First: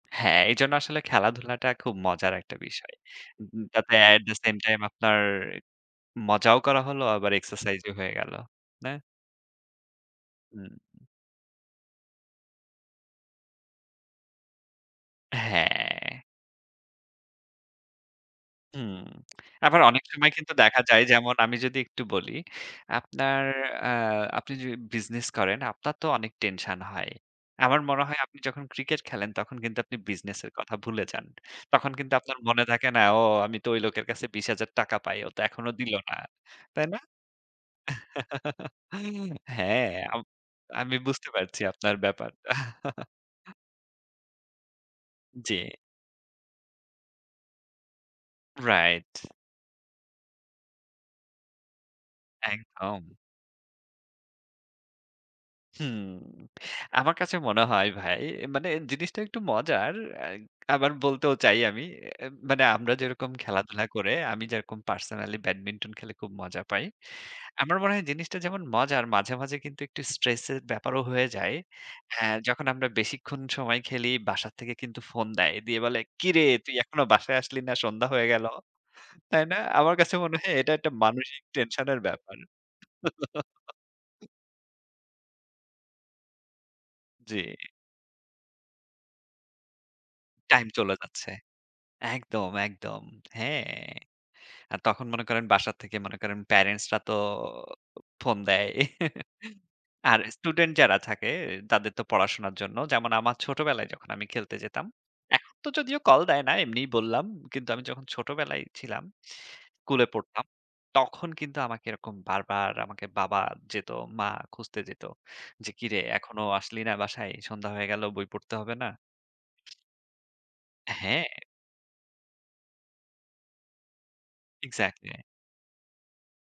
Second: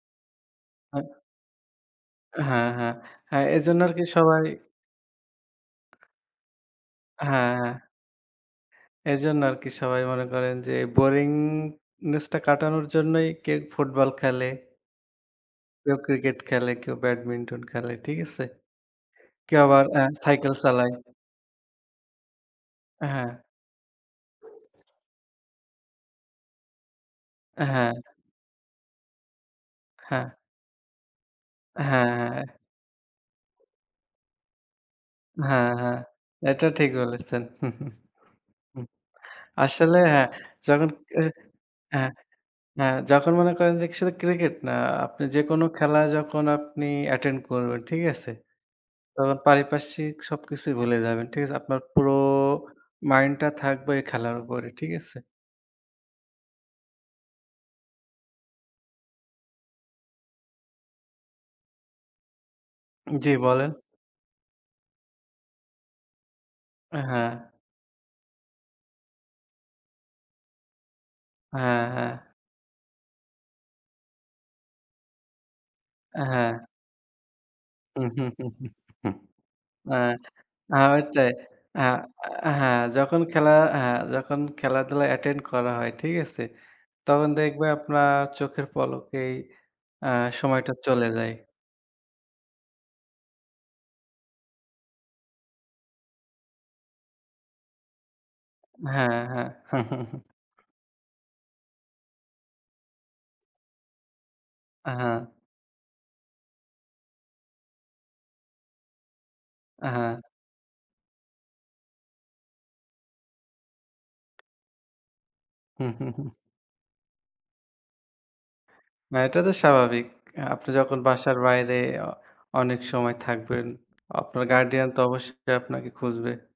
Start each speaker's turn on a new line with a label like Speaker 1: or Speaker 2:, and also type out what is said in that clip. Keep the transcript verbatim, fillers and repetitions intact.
Speaker 1: হ্যাঁ, এজন্য আসলে
Speaker 2: হ্যাঁ।
Speaker 1: খেলাধুলাটা খুব মজার একটা
Speaker 2: হ্যাঁ, হ্যাঁ,
Speaker 1: বিষয়।
Speaker 2: হ্যাঁ এজন্য আর
Speaker 1: যাতে
Speaker 2: কি
Speaker 1: at the
Speaker 2: সবাই
Speaker 1: same time আপনার মজাও করা হলো আবার
Speaker 2: হ্যাঁ, হ্যাঁ।
Speaker 1: exercise ও হয়ে গেল। না?
Speaker 2: এজন্য আরকি সবাই মনে করেন
Speaker 1: হুম।
Speaker 2: যে boringness টা কাটানোর জন্যই কেউ Football খেলে। কেউ
Speaker 1: হ্যাঁ।
Speaker 2: Cricket খেলে, কেউ Badminton খেলে। ঠিক আছে?
Speaker 1: হুম।
Speaker 2: কেউ
Speaker 1: আবার
Speaker 2: আবার অ্যা
Speaker 1: অনেক সময় কিন্তু
Speaker 2: Cycle
Speaker 1: দেখা
Speaker 2: চালায়।
Speaker 1: যায় যেমন আমি যদি একটু বলি,
Speaker 2: হ্যাঁ।
Speaker 1: আপনার আ আপনি যদি business করেন আপনার তো অনেক tension হয়। আমার
Speaker 2: হ্যাঁ।
Speaker 1: মনে হয় আপনি যখন Cricket খেলেন তখন কিন্তু আপনি
Speaker 2: হ্যাঁ।
Speaker 1: business এর কথা ভুলে যান। তখন
Speaker 2: হ্যাঁ,
Speaker 1: কিন্তু আপনার
Speaker 2: হ্যাঁ।
Speaker 1: মনে থাকে না, ও আমি তো ওই লোকের কাছে বিশ হাজার টাকা পাই। ও তো
Speaker 2: হ্যাঁ,
Speaker 1: এখনো দিল
Speaker 2: হ্যাঁ।
Speaker 1: না।
Speaker 2: এটা
Speaker 1: তাই
Speaker 2: ঠিক
Speaker 1: না?
Speaker 2: বলেছেন।
Speaker 1: হ্যাঁ,
Speaker 2: আসলে
Speaker 1: আম
Speaker 2: হ্যাঁ, যখন
Speaker 1: আমি বুঝতে পারছি আপনার
Speaker 2: হ্যাঁ,
Speaker 1: ব্যাপারটা।
Speaker 2: হ্যাঁ। যখন মনে করেন যে শুধু Cricket না। আপনি
Speaker 1: জি।
Speaker 2: যেকোনো খেলা যখন আপনি attend করবেন, ঠিক আছে?
Speaker 1: রাইট।
Speaker 2: তখন পারিপার্শ্বিক সবকিছুই ভুলে যাবেন। ঠিক আছে? আপনার পুরো
Speaker 1: একদম।
Speaker 2: mind টা থাকবে খেলার উপরে। ঠিক আছে?
Speaker 1: হুম। আমার কাছে মনে হয় ভাই মানে জিনিসটা একটু মজার। আবার বলতেও চাই আমি। মানে আমরা যেরকম
Speaker 2: জ্বী, বলেন।
Speaker 1: খেলাধুলা করে আমি যেরকম personally Badminton খেলে খুব মজা পাই।
Speaker 2: হ্যাঁ।
Speaker 1: আমার মনে হয় জিনিসটা যেমন মজার; মাঝে, মাঝে কিন্তু একটু stress এর ব্যাপারও হয়ে যায়।
Speaker 2: হ্যাঁ, হ্যাঁ।
Speaker 1: হ্যাঁ, যখন আমরা বেশিক্ষণ সময় খেলি, বাসা থেকে কিন্তু ফোন দেয়। দিয়ে বলে, "কিরে
Speaker 2: হ্যাঁ।
Speaker 1: তুই এখনো বাসায় আসলি না? সন্ধ্যা হয়ে গেল।" তাই না? আমার
Speaker 2: আ
Speaker 1: কাছে মনে হয় এটা
Speaker 2: আ
Speaker 1: একটা
Speaker 2: ওইটাই।
Speaker 1: মানসিক
Speaker 2: আ
Speaker 1: tension এর ব্যাপার।
Speaker 2: হ্যাঁ, যখন খেলা হ্যাঁ, যখন খেলাধুলা attend করা হয় ঠিক আছে? তখন
Speaker 1: জি।
Speaker 2: দেখবে আপনার চোখের পলকেই অ্যা
Speaker 1: time
Speaker 2: সময়টা
Speaker 1: চলে
Speaker 2: চলে
Speaker 1: যাচ্ছে।
Speaker 2: যায়।
Speaker 1: একদম, একদম। হ্যাঁ। আর তখন মনে করেন বাসা থেকে মনে করেন parents রা তো ফোন দেয়।
Speaker 2: হ্যাঁ, হ্যাঁ।
Speaker 1: আর student যারা থাকে তাদের তো পড়াশোনার জন্য। যেমন আমার ছোটবেলায় যখন আমি খেলতে যেতাম।
Speaker 2: হ্যাঁ।
Speaker 1: এখন তো যদিও কল দেয় না এমনিই বললাম। কিন্তু আমি যখন ছোটবেলায় ছিলাম, school এ
Speaker 2: হ্যাঁ।
Speaker 1: পড়তাম। তখন কিন্তু আমাকে এরকম বারবার আমাকে বাবা যেত, মা খুঁজতে যেত। যে, ‘’কিরে এখনো আসলি না বাসায়? সন্ধ্যা হয়ে গেল, বই পড়তে হবে না?‘’
Speaker 2: না এটা তো স্বাভাবিক। আপনি যখন
Speaker 1: হ্যাঁ।
Speaker 2: বাসার বাইরে অ অনেক সময় থাকবেন আপনার guardian তো
Speaker 1: Exactly।
Speaker 2: অবশ্যই আপনাকে খুঁজবে।